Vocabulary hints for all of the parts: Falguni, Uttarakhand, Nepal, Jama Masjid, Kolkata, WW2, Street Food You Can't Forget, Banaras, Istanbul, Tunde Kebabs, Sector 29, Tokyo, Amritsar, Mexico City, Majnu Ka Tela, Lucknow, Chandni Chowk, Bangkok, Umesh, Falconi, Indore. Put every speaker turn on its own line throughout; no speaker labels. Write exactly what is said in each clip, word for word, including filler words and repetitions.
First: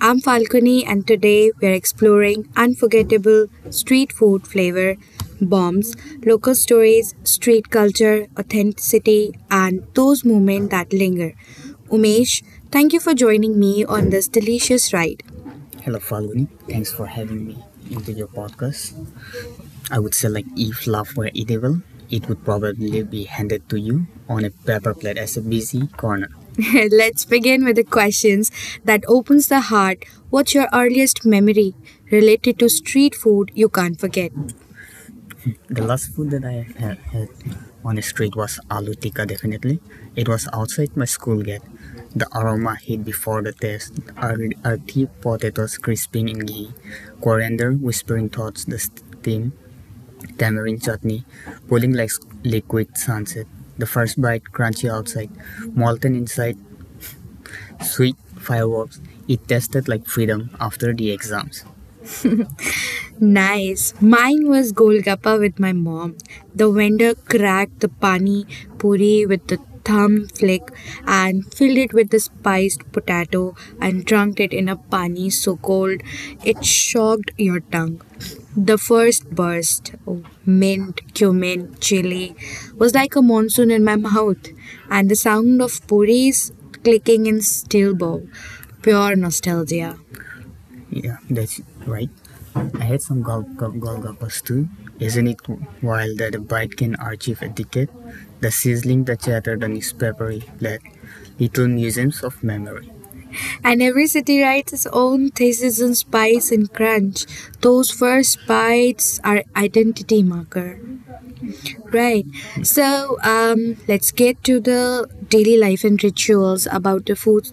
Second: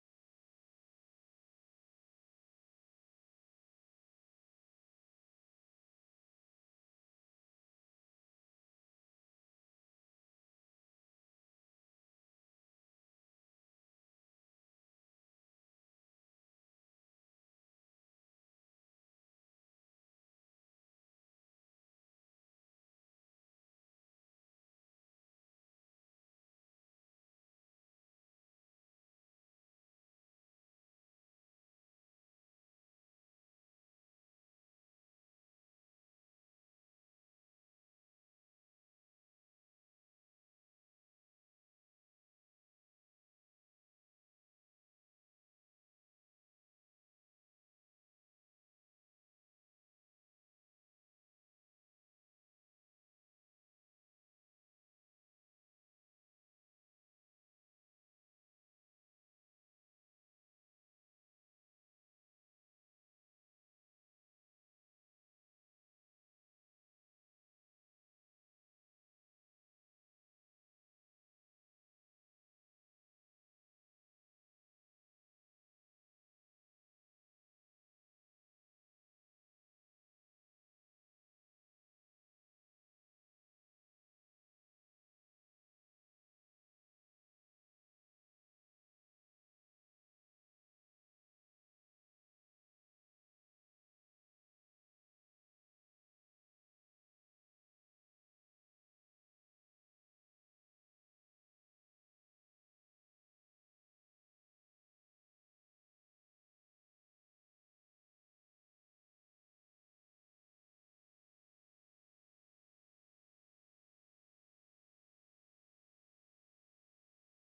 I'm Falconi, and today we're exploring unforgettable street food flavor bombs, local stories, street culture, authenticity, and those moments that linger. Umesh, thank you for joining me on this delicious ride. Hello, Falguni. Thanks for having me into your podcast. I would say like if love were edible, it would probably be handed to you on a paper plate as a busy corner. Let's begin with the questions that opens the heart. What's your earliest memory related to street food you can't forget? The last food that I had, had on the street was aloo tikka definitely. It was outside my school gate. The aroma hit before the taste. Earthy potatoes crisping in ghee, coriander whispering thoughts, the steam tamarind chutney, pulling like liquid sunset, the first bite crunchy outside, molten inside, sweet fireworks. It tasted like freedom after the exams. Nice. Mine was Golgappa with my mom. The vendor cracked the pani puri with the thumb flick and filled it with the spiced potato and drunk it in a pani so cold it shocked your tongue. The first burst of mint, cumin, chili was like a monsoon in my mouth, and the sound of puris clicking in steel bowl, pure nostalgia. Yeah, that's right. I had some gul- gul- gulgapas too. Isn't it wild that a bride can achieve etiquette? The sizzling, the chatter, the newspaper, like little museums of memory. And every city writes its own thesis in spice and crunch. Those first bites are identity marker, right? So um, let's get to the daily life and rituals about the food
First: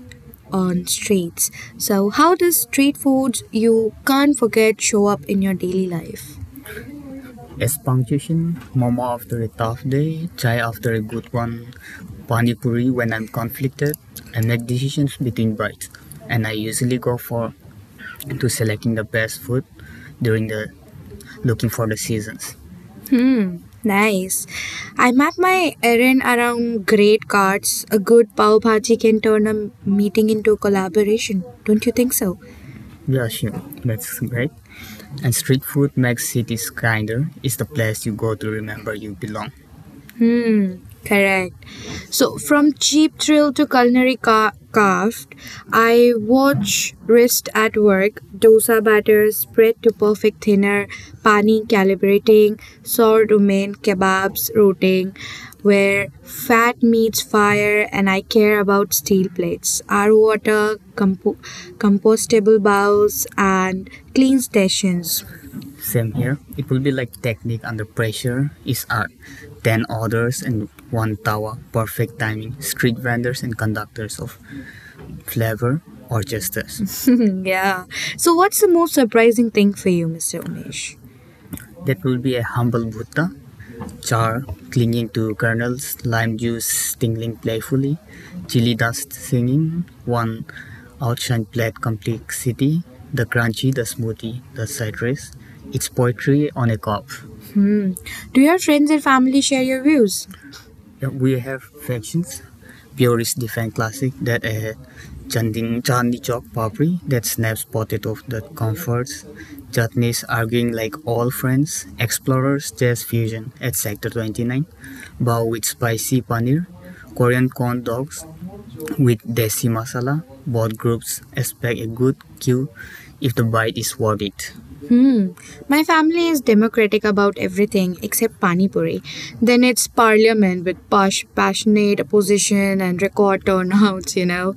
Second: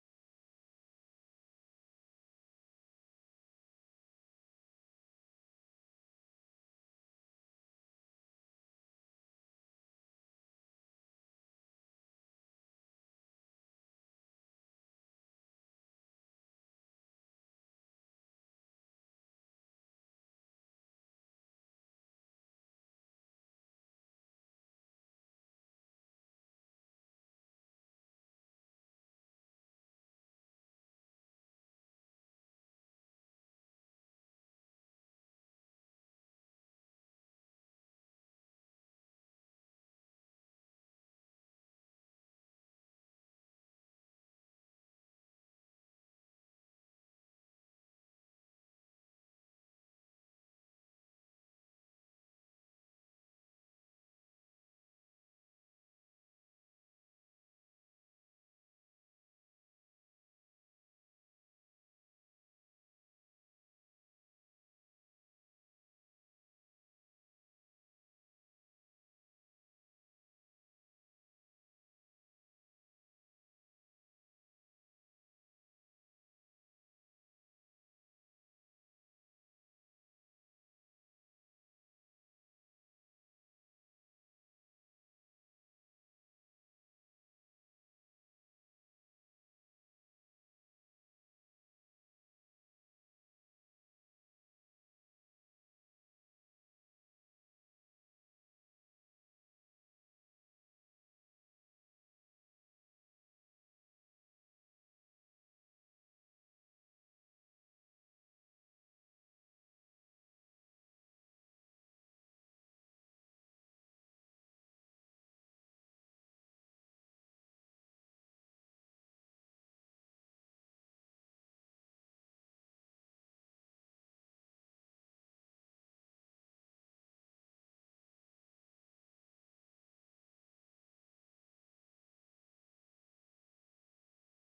on streets. So how does street foods you can't forget show up in your daily life? As punctuation, momo after a tough day, chai after a good one, pani puri when I'm conflicted. I make decisions between bites, and I usually go for to selecting the best food during the looking for the seasons. Hmm, nice. I map my errand around great cards. A good pav bhaji can turn a meeting into a collaboration. Don't you think so? Yeah, sure. That's great. And street food makes cities kinder. It's the place you go to remember you belong. Hmm, correct. So from cheap thrill to culinary ca- craft, I watch wrist at work, dosa batter spread to perfect thinner, pani calibrating, sour domain kebabs rotating, where fat meets fire, and I care about steel plates, our water, compo- compostable bowls, and clean stations same here. It will be like technique under pressure is art. Ten orders and one tawa, perfect timing. Street vendors and conductors of flavor or justice. Yeah. So, what's the most surprising thing for you, Mister Umesh? That will be a humble Buddha, char clinging to kernels, lime juice tingling playfully, chili dust singing, one outshine plate complexity, the crunchy, the smoothie, the citrus. It's poetry on a cup. Do your friends and family share your views? Yeah, we have factions. Purists defend classic that ahead. Chanding Chandi Chowk Papri that snaps potato that comforts. Chutneys arguing like all friends. Explorers Jazz Fusion at Sector twenty-nine. Bao with spicy paneer. Korean corn dogs with desi masala, both groups expect a good queue if the bite is worth it. Hmm. My family is democratic about everything except Pani Puri. Then it's parliament with posh, passionate opposition and record turnouts, you know.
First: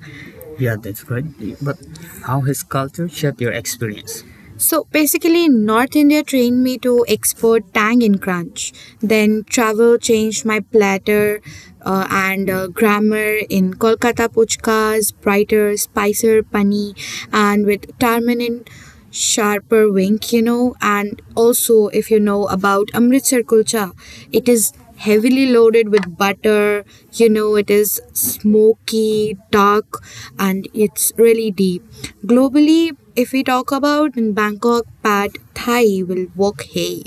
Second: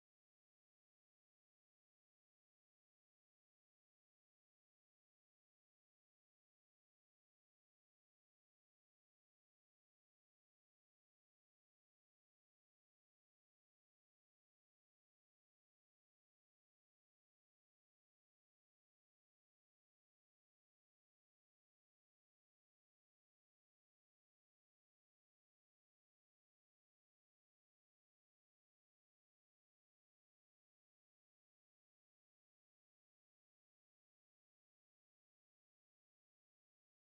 Yeah, that's great. But how has culture shaped your experience? So basically, North India trained me to export tang in crunch. Then travel changed my platter uh, and uh, grammar in Kolkata puchkas, brighter, spicier pani, and with tamarind sharper wink, you know. And also, if you know about Amritsar kulcha, it is heavily loaded with butter. You know, it is smoky, dark, and it's really deep. Globally, if we talk about in Bangkok, pad thai will walk hay,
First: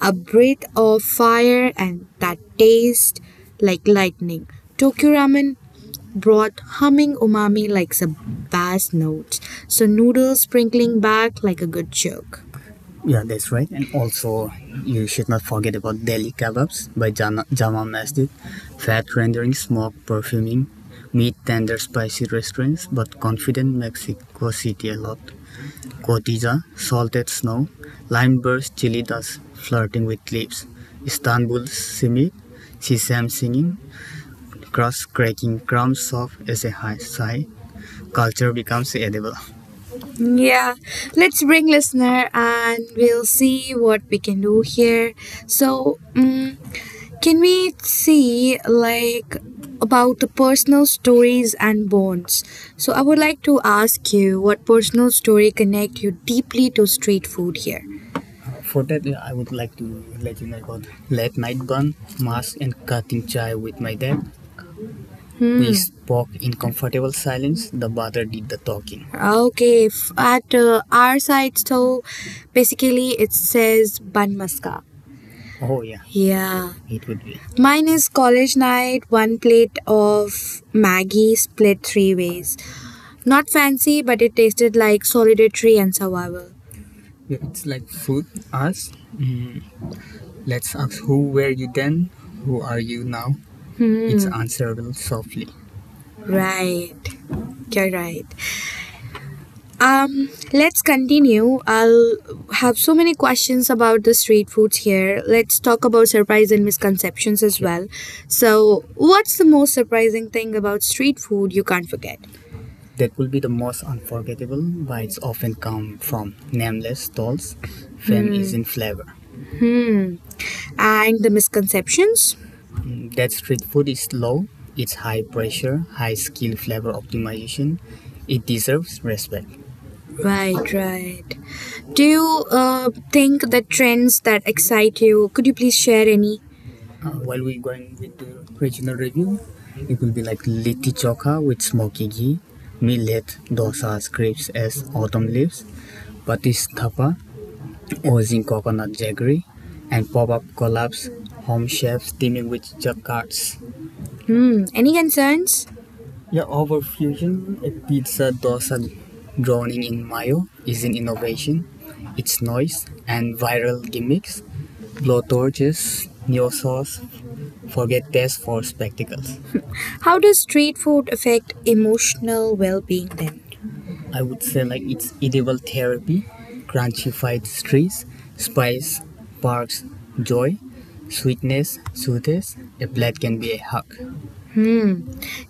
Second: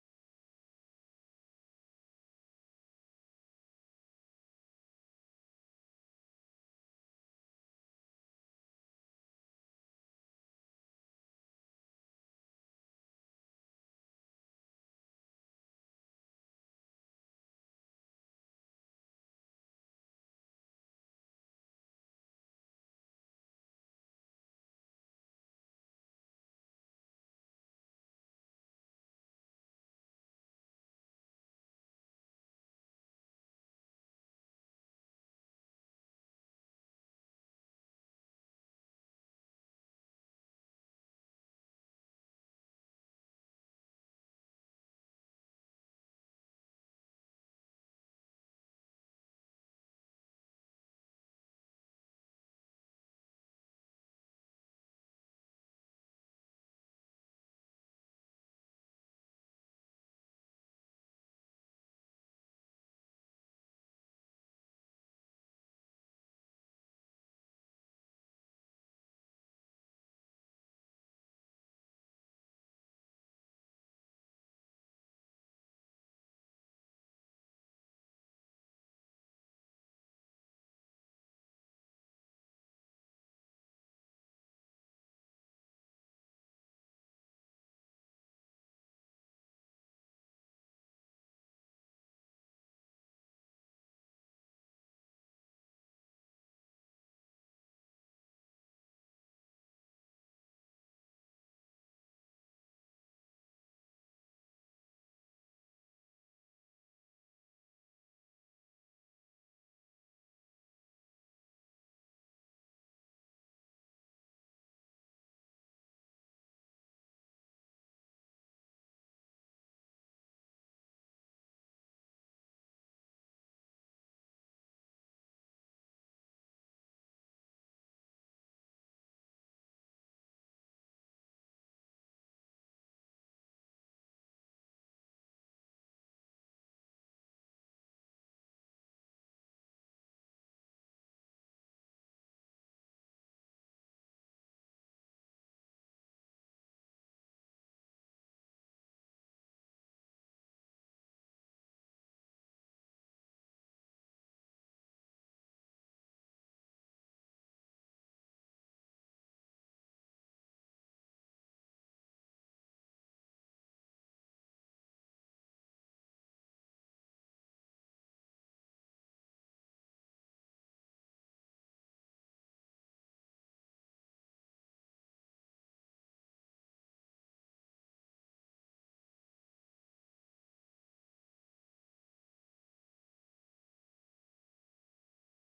a breath of fire and that taste like lightning. Tokyo ramen brought humming umami like a bass notes, so noodles sprinkling back like a good joke. Yeah, that's right. And also, you should not forget about Delhi kebabs by Jana- Jamal Masjid. Fat rendering, smoke perfuming, meat tender, spicy restaurants, but confident Mexico City a lot. Cotija, salted snow, lime burst, chili dust, flirting with leaves. Istanbul simit, sesame singing, crust cracking, crumbs soft as a high sigh. Culture becomes edible. Yeah, let's bring listener and we'll see what we can do here. So, mm can we see like about the personal stories and bonds? So, I would like to ask you what personal story connect you deeply to street food here. For that, I would like to let you know about late night bun, mask, and cutting chai with my dad. Hmm. We Hmm. spoke in comfortable silence. The brother did the talking. Okay. f- At uh, our side, so basically it says ban maska. Oh, yeah, Yeah. it would be. Mine is college night, one plate of Maggie split three ways. Not fancy, but it tasted like solidarity and survival. It's like food. Us. Mm, let's ask who were you then? Who are you now? Hmm. It's Hmm. answerable softly. Right. You're right. Um, let's continue. I'll have so many questions about the street foods here. Let's talk about surprise and misconceptions as well. So, what's the most surprising thing about street food you can't forget? That will be the most unforgettable bites often come from nameless stalls. Fame Hmm. is in flavor. Hmm. And the misconceptions? Mm, That street food is low, it's high pressure, high skill flavor optimization. It deserves respect. Right, right. Do you uh, think the trends that excite you? Could you please share any? Uh, while we're going with the regional review, it will be like Litti Chokha with smoky ghee, millet, dosas, grapes as autumn leaves, Patis Thapa, oozing coconut jaggery, and pop-up collabs, home chefs teaming with jacquards. Hmm. Any concerns? The overfusion a pizza dosa drowning in mayo is an innovation. Its noise and viral gimmicks, blowtorches, neo sauce, forget tests for spectacles. How does street food affect emotional well being then? I would say like it's edible therapy, crunchified streets, spice, parks, joy, sweetness, soothes. A plate can be a hug.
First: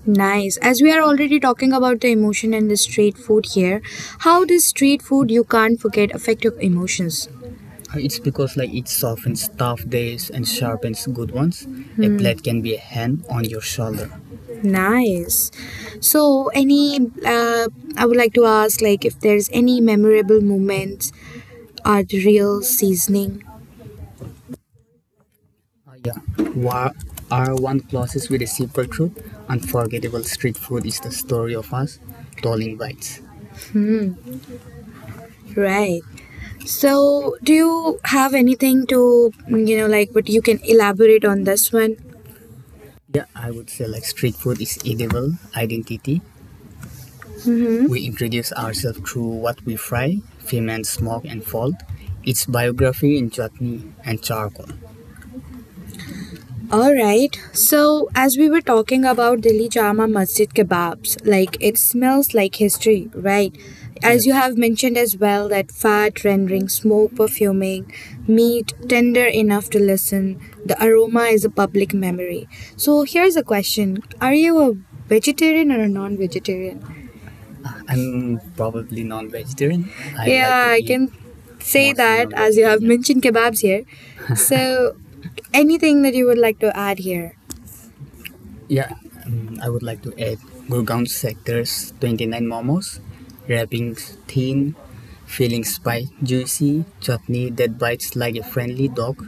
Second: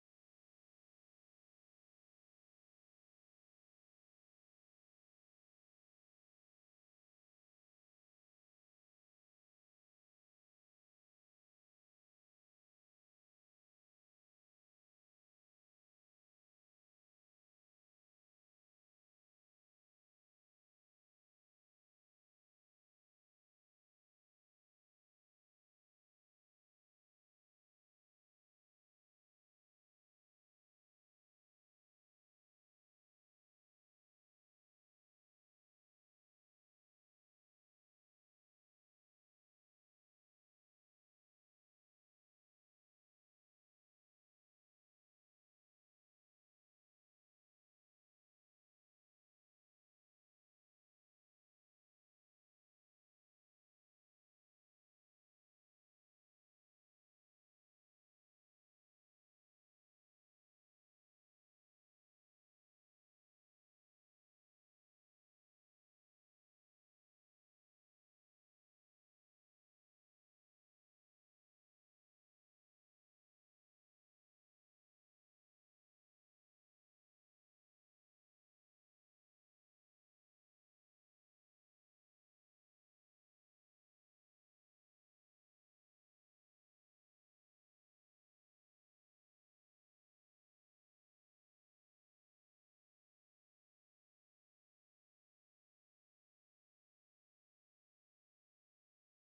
Nice. As we are already talking about the emotion and the street food here, how does street food you can't forget affect your emotions? Uh, It's because like it softens tough days and sharpens good ones. A Hmm. plate can be a hand on your shoulder. Nice. So, any uh, I would like to ask, like, if there's any memorable moments are the real seasoning. Uh, yeah. Wha- our one classes with a simple truth. Unforgettable street food is the story of us. Tolling bites. Right. So, do you have anything to, you know, like, but you can elaborate on this one? Yeah, I would say like street food is edible identity. Hmm? We introduce ourselves through what we fry, ferment, smoke and fold. It's biography in chutney and charcoal. All right. So, as we were talking about Delhi Jama Masjid kebabs, like it smells like history, right? As you Yes. have mentioned as well, that fat rendering, smoke perfuming, meat tender enough to listen, the aroma is a public memory. So, here's a question. Are you a vegetarian or a non vegetarian? I'm probably non vegetarian. I like Yeah, to I eat can say mostly that as you have vegetarian. Mentioned kebabs here. So, anything that you would like to add here? Yeah, um, I would like to add Gurgaon sectors twenty-nine momos, wrappings thin, filling spicy, juicy, chutney that bites like a friendly dog,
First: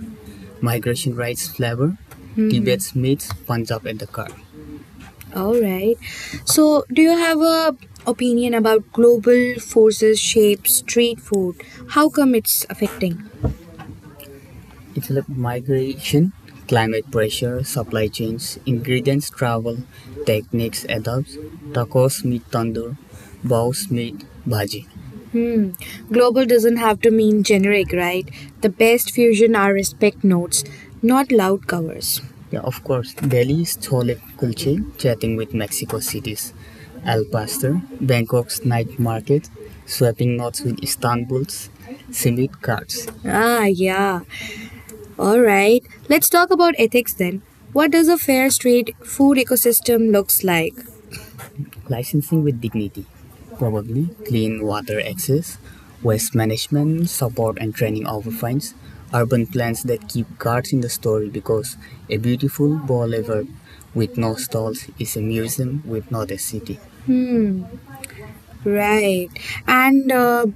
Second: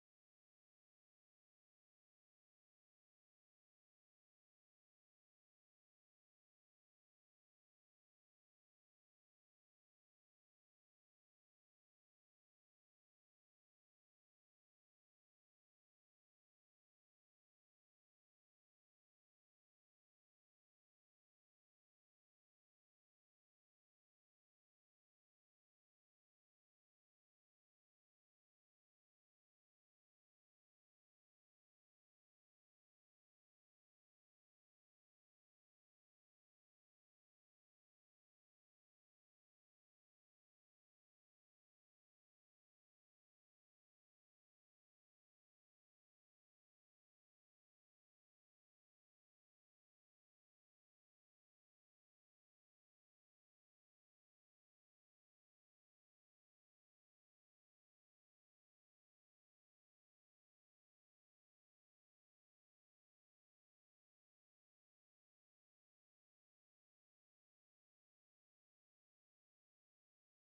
migration rice flavor, Tibet's meats, Punjab at the car. All right. So, do you have a opinion about global forces shape street food? How come it's affecting? It helps migration, climate pressure, supply chains, ingredients travel, techniques adapts, tacos meet tandoor, bows meet bhaji. Global doesn't have to mean generic, right? The best fusion are respect notes, not loud covers. Yeah, of course, Delhi's chole kulche chatting with Mexico City's al pastor, Bangkok's night market, swapping notes with Istanbul's simit cards. Ah, yeah. All right, let's talk about ethics then. What does a fair street food ecosystem looks like? Licensing with dignity, probably clean water access, waste management, support and training over fines, urban plans that keep cards in the story because a beautiful boulevard with no stalls is a museum with not a city. Right. And uh,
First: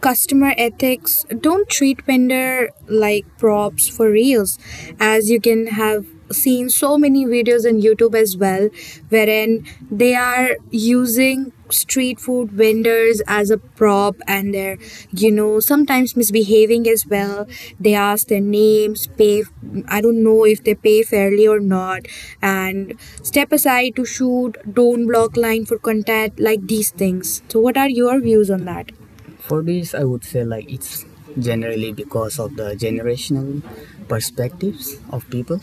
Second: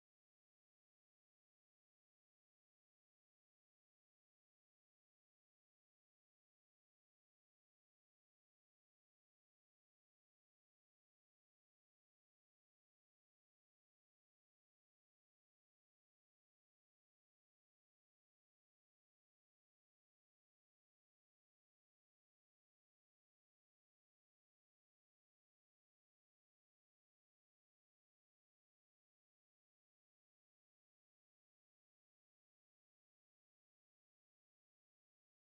customer ethics, don't treat vendor like props for reels, as you can have seen so many videos on YouTube as well, wherein they are using street food vendors as a prop and they're you know sometimes misbehaving as well. They ask their names, pay. I don't know if they pay fairly or not, and step aside to shoot, don't block line for contact, like these things. So what are your views on that? For this, I would say like it's generally because of the generational perspectives of people,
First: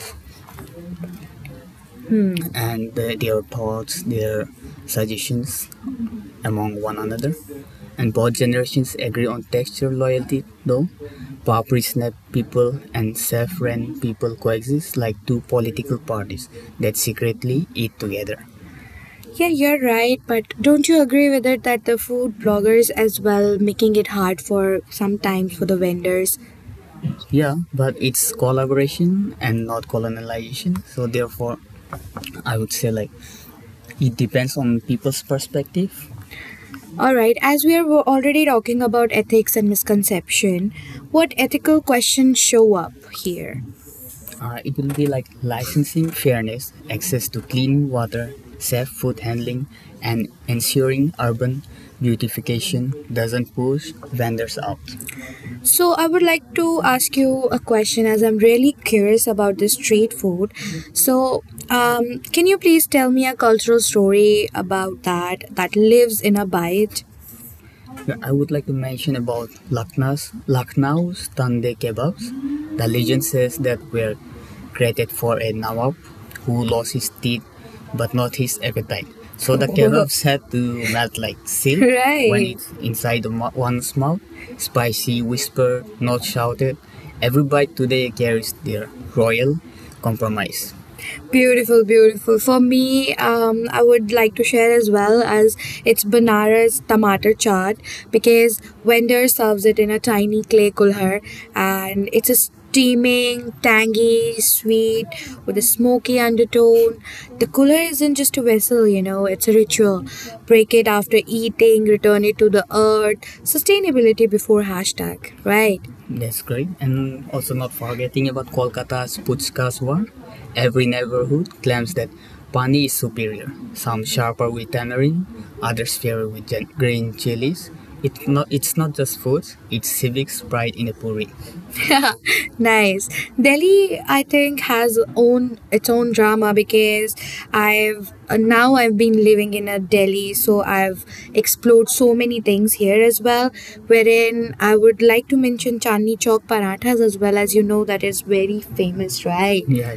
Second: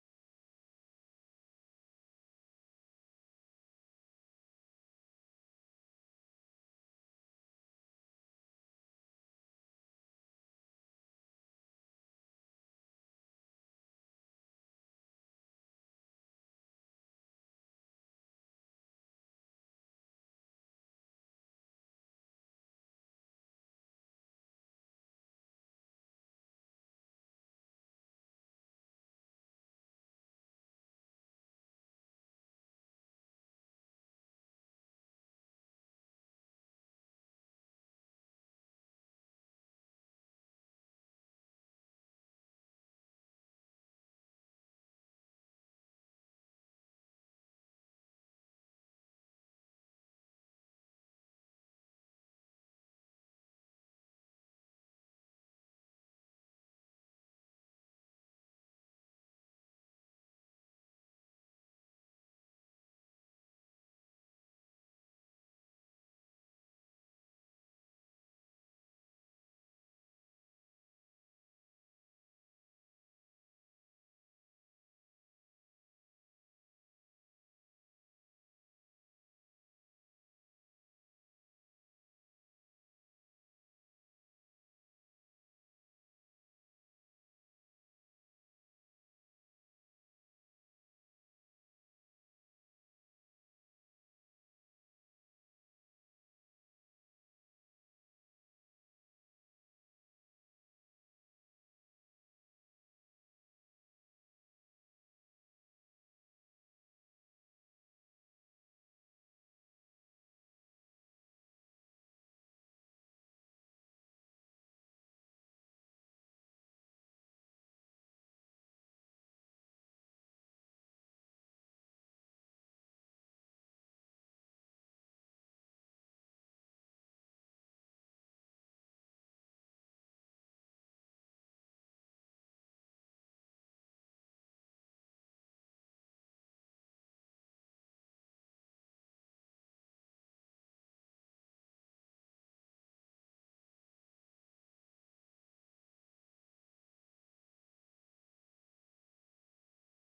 and the, their thoughts, their suggestions among one another. And both generations agree on texture loyalty, though. Papri Snap people and Safran people coexist like two political parties that secretly eat together. Yeah, you're right, but don't you agree with it that the food bloggers as well making it hard for sometimes for the vendors? Yeah, but it's collaboration and not colonization. So therefore, I would say like it depends on people's perspective. Alright, as we are already talking about ethics and misconception, what ethical questions show up here? Uh, it will be like licensing fairness, access to clean water, safe food handling, and ensuring urban beautification doesn't push vendors out. So I would like to ask you a question as I'm really curious about this street food. So um, can you please tell me a cultural story about that that lives in a bite? I would like to mention about Lucknow's, Lucknow's Tunde Kebabs. The legend says that were created for a Nawab who lost his teeth but not his appetite. So the kebabs had to melt like silk right. When right, it's inside the mo- one's mouth. Spicy whisper, not shouted. Every bite today carries their royal compromise. Beautiful, beautiful. For me, um, I would like to share as well as it's Banaras tomato chaat, because vendor serves it in a tiny clay kulhar, and it's a steaming, tangy, sweet with a smoky undertone. The kulhar isn't just a vessel, you know, it's a ritual. Break it after eating, return it to the earth. Sustainability before hashtag, right? That's great. And also not forgetting about Kolkata's Puchkas war. Every neighborhood claims that pani is superior. Some sharper with tamarind, others fairer with gen- green chilies. It's not, it's not just food, it's civics pride in a puri. Yeah, nice. Delhi, I think, has own its own drama, because I've uh, now I've been living in a Delhi, so I've explored so many things here as well, wherein I would like to mention Chandni Chowk parathas as well, as you know that is very famous, right? Yeah.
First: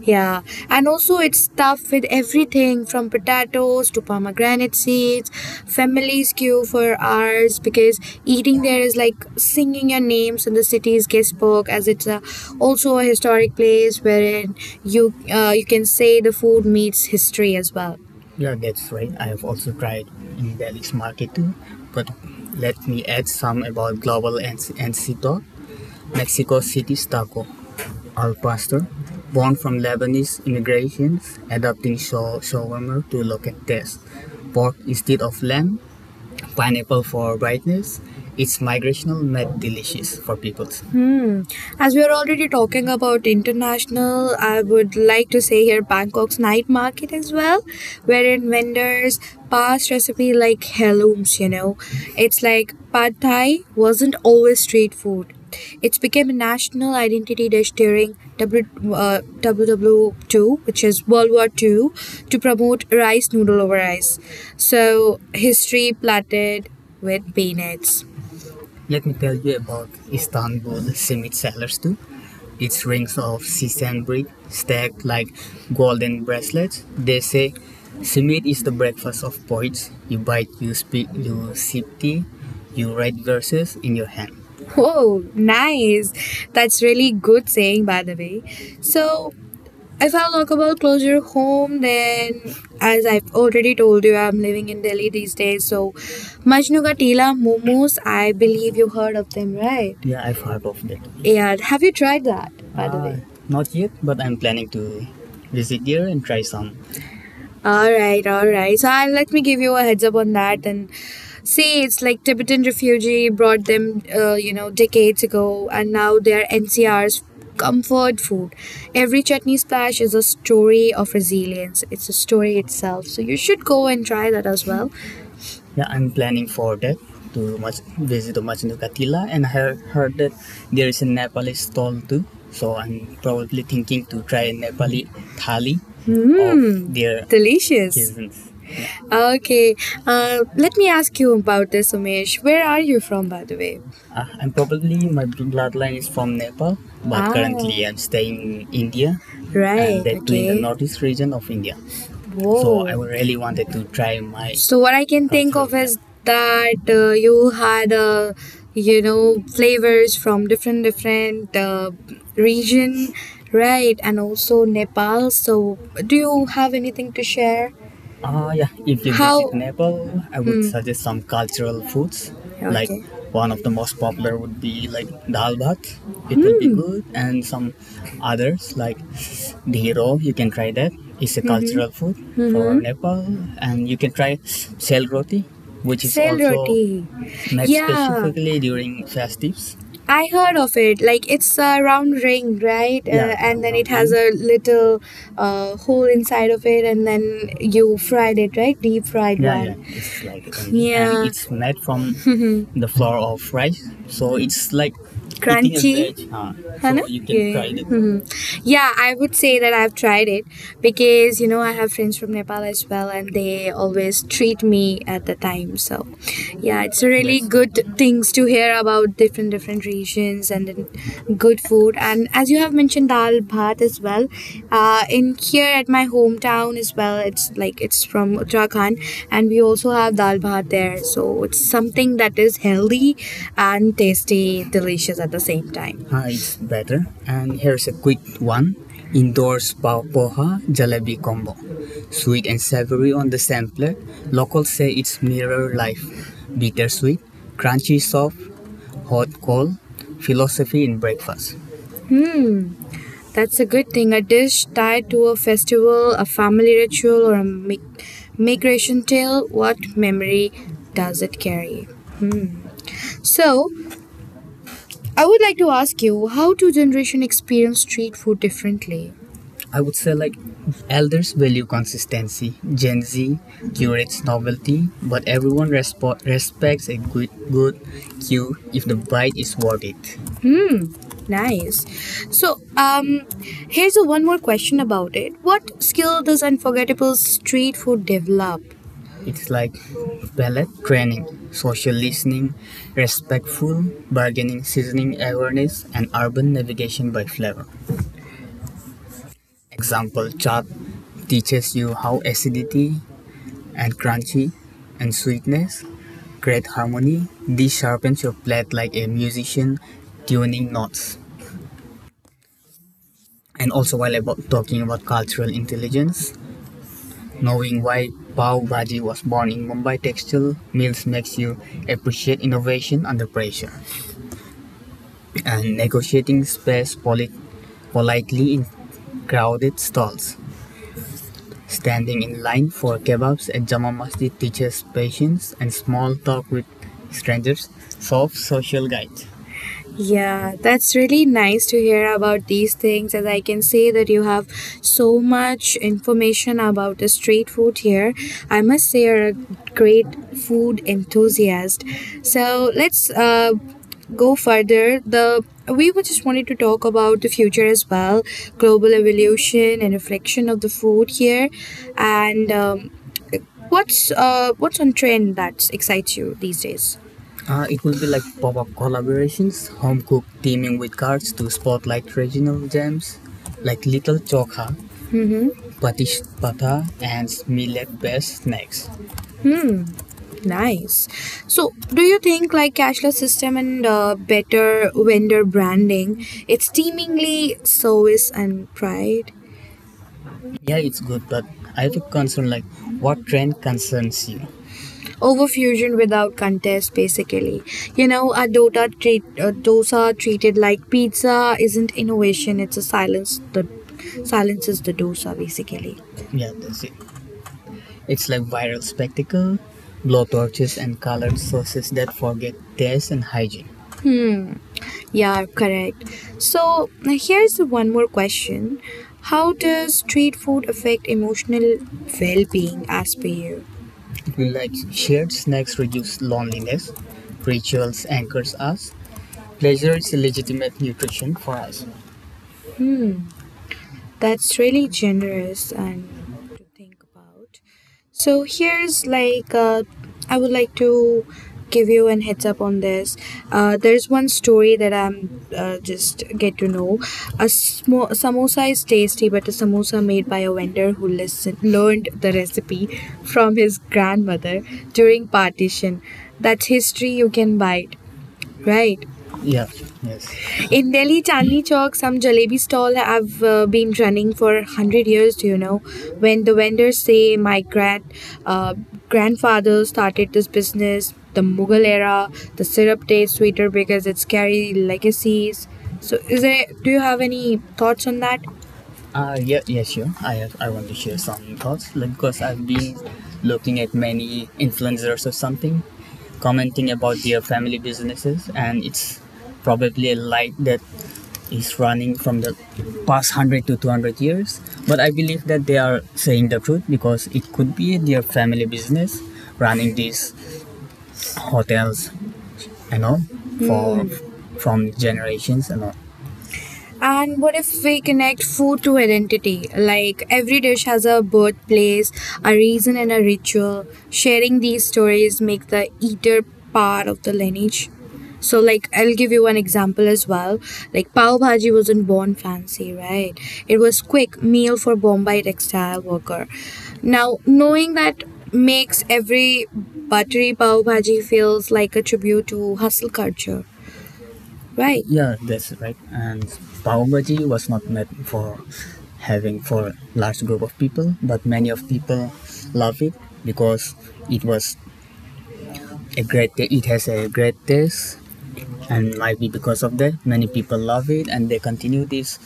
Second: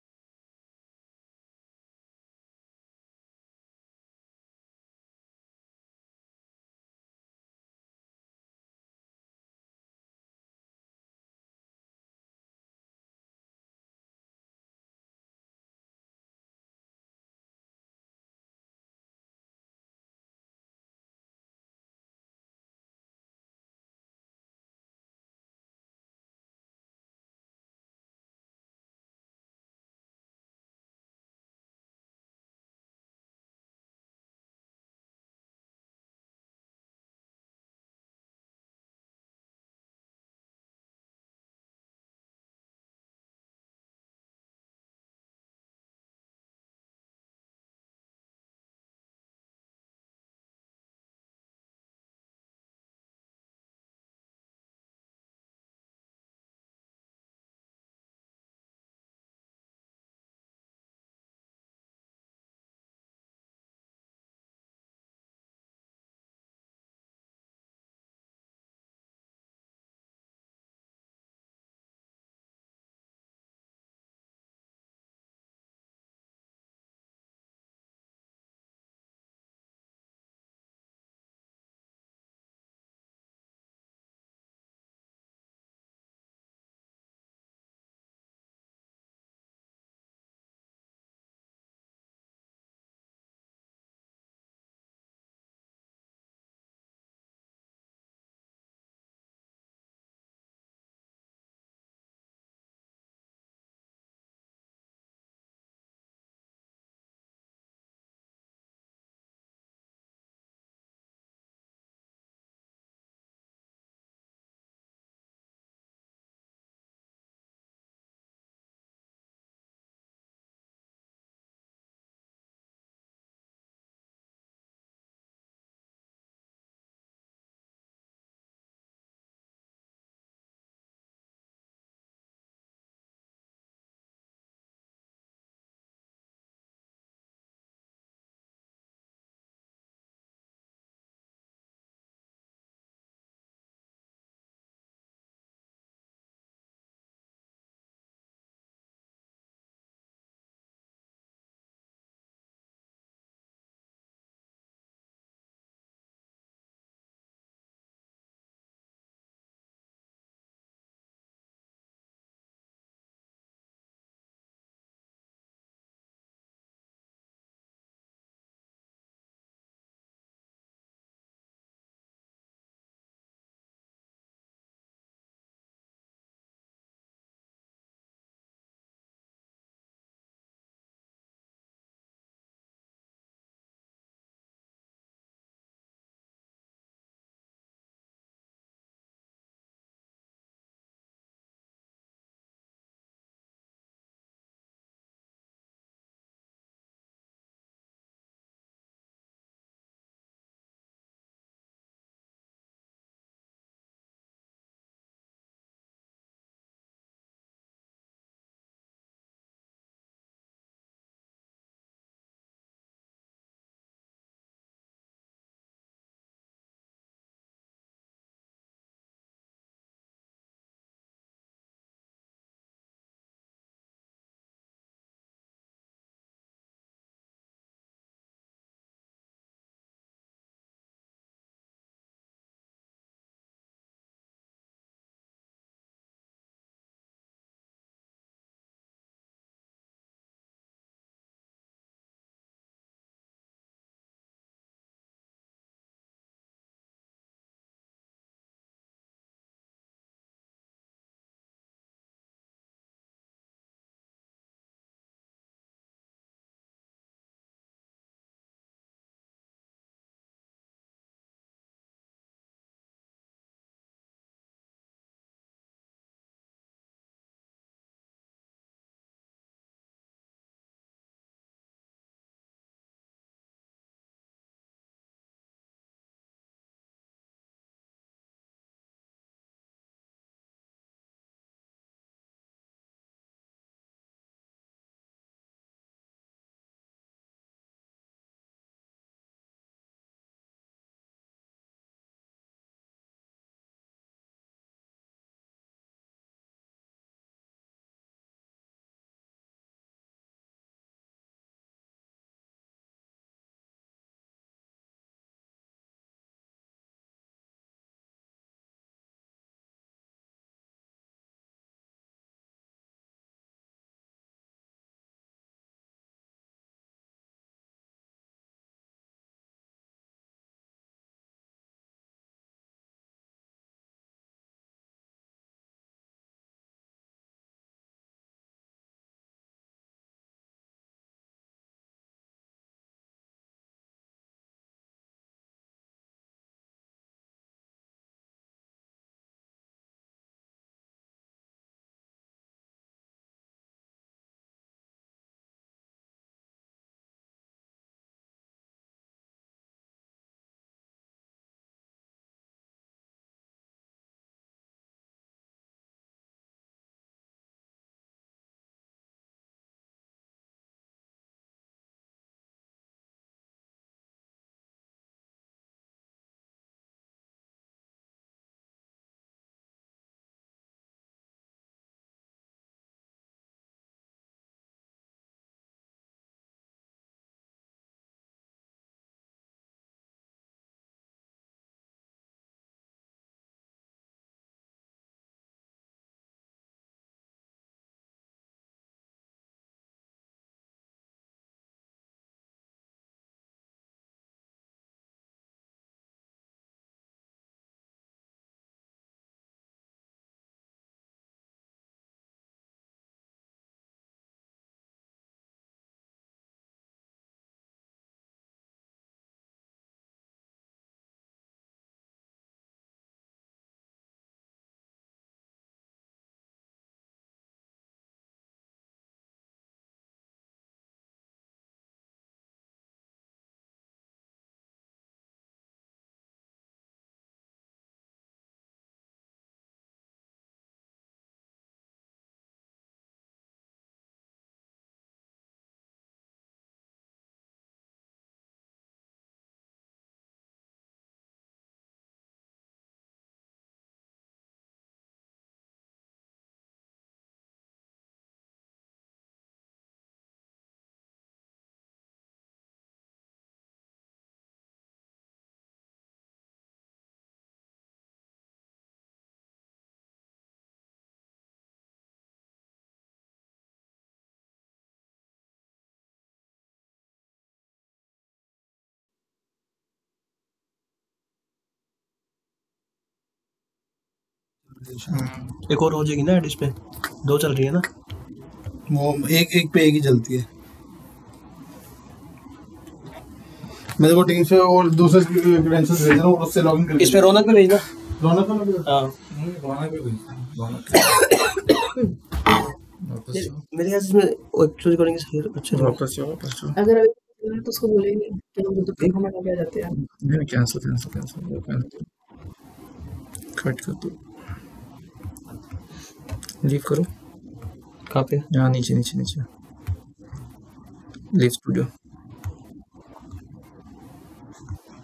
Yeah, and also it's stuffed with everything from potatoes to pomegranate seeds. Families queue for hours, because eating there is like singing your names in the city's guestbook, as it's a, also a historic place wherein you uh, you can say the food meets history as well. Yeah, that's right. I have also tried in Delhi's market too. But let me add some about global and and talk. Mexico City's taco. Al-Pastor, born from Lebanese immigrants, adopting shaw- shawarma to local taste, pork instead of lamb, pineapple for brightness, its migrational made delicious for people. As we are already talking about international, I would like to say here Bangkok's night market as well, wherein vendors pass recipe like heirlooms, you know. It's like pad thai wasn't always street food. It's became a national identity dish during W, uh, world war two, which is World War two, to promote rice noodle over rice. So, history plated with peanuts. Let me tell you about Istanbul cement sellers too. Its rings of sea sand brick stacked like golden bracelets. They say cement is the breakfast of poets. You bite, you speak, you sip tea, you write verses in your hand. Whoa, nice. That's really good saying, by the way. So, if I'll talk about closer home, then as I've already told you, I'm living in Delhi these days. So, Majnu Ka Tela momos, I believe you heard of them, right? Yeah, I've heard of that. Yeah, have you tried that, by the Uh, way? Not yet, but I'm planning to visit there and try some. All right, all right. So I'll, let me give you a heads up on that and see. It's like Tibetan refugee brought them, uh, you know, decades ago, and now they're N C R's comfort food. Every chutney splash is a story of resilience. It's a story itself. So you should go and try that as well. Yeah, I'm planning for that to much visit to Machu Katila, and I heard, heard that there is a Nepali stall too. So I'm probably thinking to try Nepali thali of mm, their delicious cuisines. Okay. Uh, let me ask you about this, Umesh. Where are you from, by the way? Uh, I'm probably my bloodline is from Nepal, but ah, currently I'm staying in India, and right, that too in the okay northeast region of India. So I whoa really wanted to try my, so what I can think culture of, yeah, is that uh, you had uh, you know flavors from different different uh, region, right? And also Nepal. So do you have anything to share? Uh, yeah, if you How- visit Nepal, I would hmm suggest some cultural foods. Like, okay, one of the most popular would be like dal bhat. It will be hmm good, and some others like dhiro. You can try that. It's a mm-hmm cultural food for mm-hmm Nepal, and you can try sel roti, which is sell also roti, made yeah specifically during festives. I heard of it. Like it's a round ring, right? Uh, Yeah, it's a, and then it round has ring, a little uh, hole inside of it, and then you fried it, right? Deep fried, yeah, yeah, one, it's like crunchy and and yeah, it's made from the flour of rice, so it's like eating a crunchy veg. Huh? है ना, so you can ये try it. Yeah, I would say that I've tried it because you know I have friends from Nepal as well, and they always treat me at the time. So, yeah, it's a really yes good things to hear about different different regions and then good food. And as you have mentioned, dal bhat as well. Uh, in here at my hometown as well. It's like it's from Uttarakhand, and we also have dal bhat there. So it's something that is healthy and tasty, delicious at the same time. Ah, it's better. And here's a quick one. Indoors pav poha jalebi combo. Sweet and savory on the same plate. Locals say it's mirror life. Bittersweet, crunchy soft, hot cold. Philosophy in breakfast. Hmm, that's a good thing. A dish tied to a festival, a family ritual, or a mi- migration tale. What memory does it carry? Hmm. So, I would like to ask you, how do generation experience street food differently? I would say like elders value consistency. Gen Z curates novelty, but everyone respo- respects a good good cue if the bite is worth it. Nice. So, um, here's a one more question about it. What skill does unforgettable street food develop? It's like ballet training, social listening, respectful bargaining, seasoning awareness, and urban navigation by flavor. Example chop teaches you how acidity and crunchy and sweetness create harmony. This sharpens your palate like a musician tuning notes. And also, while about talking about cultural intelligence, knowing why Pav Bhaji was born in Mumbai textile mills makes you appreciate innovation under pressure, and negotiating space poli- politely in crowded stalls. Standing in line for kebabs at Jama Masjid teaches patience and small talk with strangers, soft social guide. Yeah, that's really nice to hear about these things. As I can say that you have so much information about the street food here. I must say you're a great food enthusiast. So let's uh, go further. The we were just wanted to talk about the future as well, global evolution and reflection of the food here, and um, what's uh what's on trend that excites you these days? Uh, it will be like pop-up collaborations, home cook teaming with cards to spotlight regional gems like Little Chokha, Patish Pata, and millet-based snacks. Hmm, nice. So, do you think like cashless system and uh, better vendor branding, it's teemingly service and pride? Yeah, it's good, but I have a concern like, what trend concerns you? Overfusion without contest, basically. You know, a Dota treat, a dosa treated like pizza isn't innovation; it's a silence. The silences the dosa, basically. Yeah, that's it. It's like viral spectacle, blowtorches and colored sauces that forget taste and hygiene. Yeah, correct. So now here's one more question: how does street food affect emotional well-being, as per you? Like shared snacks reduce loneliness. Rituals anchors us. Pleasure is a legitimate nutrition for us. That's really generous and to think about. So here's like uh, I would like to give you an heads up on this. Uh, there's one story that I'm uh, just get to know. A smo- samosa is tasty, but a samosa made by a vendor who listened learned the recipe from his grandmother during partition. That's history you can buy. Right. Yeah, yes. In Delhi Chandni Chowk, some jalebi stall have uh, been running for a hundred years, do you know? When the vendors say my grand, uh, grandfather started this business, the Mughal era, the syrup tastes sweeter because it's carry legacies.
एक और हो
So
जाएगी ना add
is
इस पे।
there do you have
दो चल
any
रही है ना।
thoughts on that?
वो
Uh,
एक
yeah,
एक
yeah,
पे एक ही
sure. I
चलती है।
have, I want to share some thoughts, like because I've been looking at
मेरे को टीम
many
से और दूसरे
influencers or something,
क्रेडेंशियल्स भेज रहा हूँ, और उससे लॉगिन
commenting
करके इस
about
पे
their
रौनक पे भेजना।
family
रौनक
businesses,
को ना भेजो।
and
हाँ
it's
नहीं, रौनक को
probably a light
भेजो।
that
Raunak
is running from the past
ये-
hundred to
मेरे
two
ख्याल से इसमें
hundred years.
एक्चुअली
But
करेंगे
I
सही।
believe
अच्छा,
that
तो जो
they are
वापस जाओ,
saying
वापस
the
जाओ।
truth
अगर अभी
because
चल रहा
it
है तो
could
उसको
be
बोलेंगे
their
कि
family
हम तो पेपर
business
में लगे जाते हैं।
running these
नहीं, cancel cancel cancel.
hotels, you know,
cut कर
for
दो।
Mm. from generations and all.
Leave करो।
And what if we
कहाँ पे?
connect
यहाँ
food
नीचे
to
नीचे नीचे।
identity? Like, every dish has a
leave studio.
birthplace, a reason, and a ritual. Sharing these stories make the eater part of the lineage. So, like, I'll give you one example as well. Like, pav bhaji wasn't born fancy, right? It was quick meal for Bombay textile worker. Now, knowing that makes every buttery pav bhaji feels like a tribute to hustle culture, right? Yeah, that's right. And pav bhaji was not meant for having for large group of people, but many of people love it because it was a great. ta- it has a great taste, and might be because of that, many people love it and they continue this.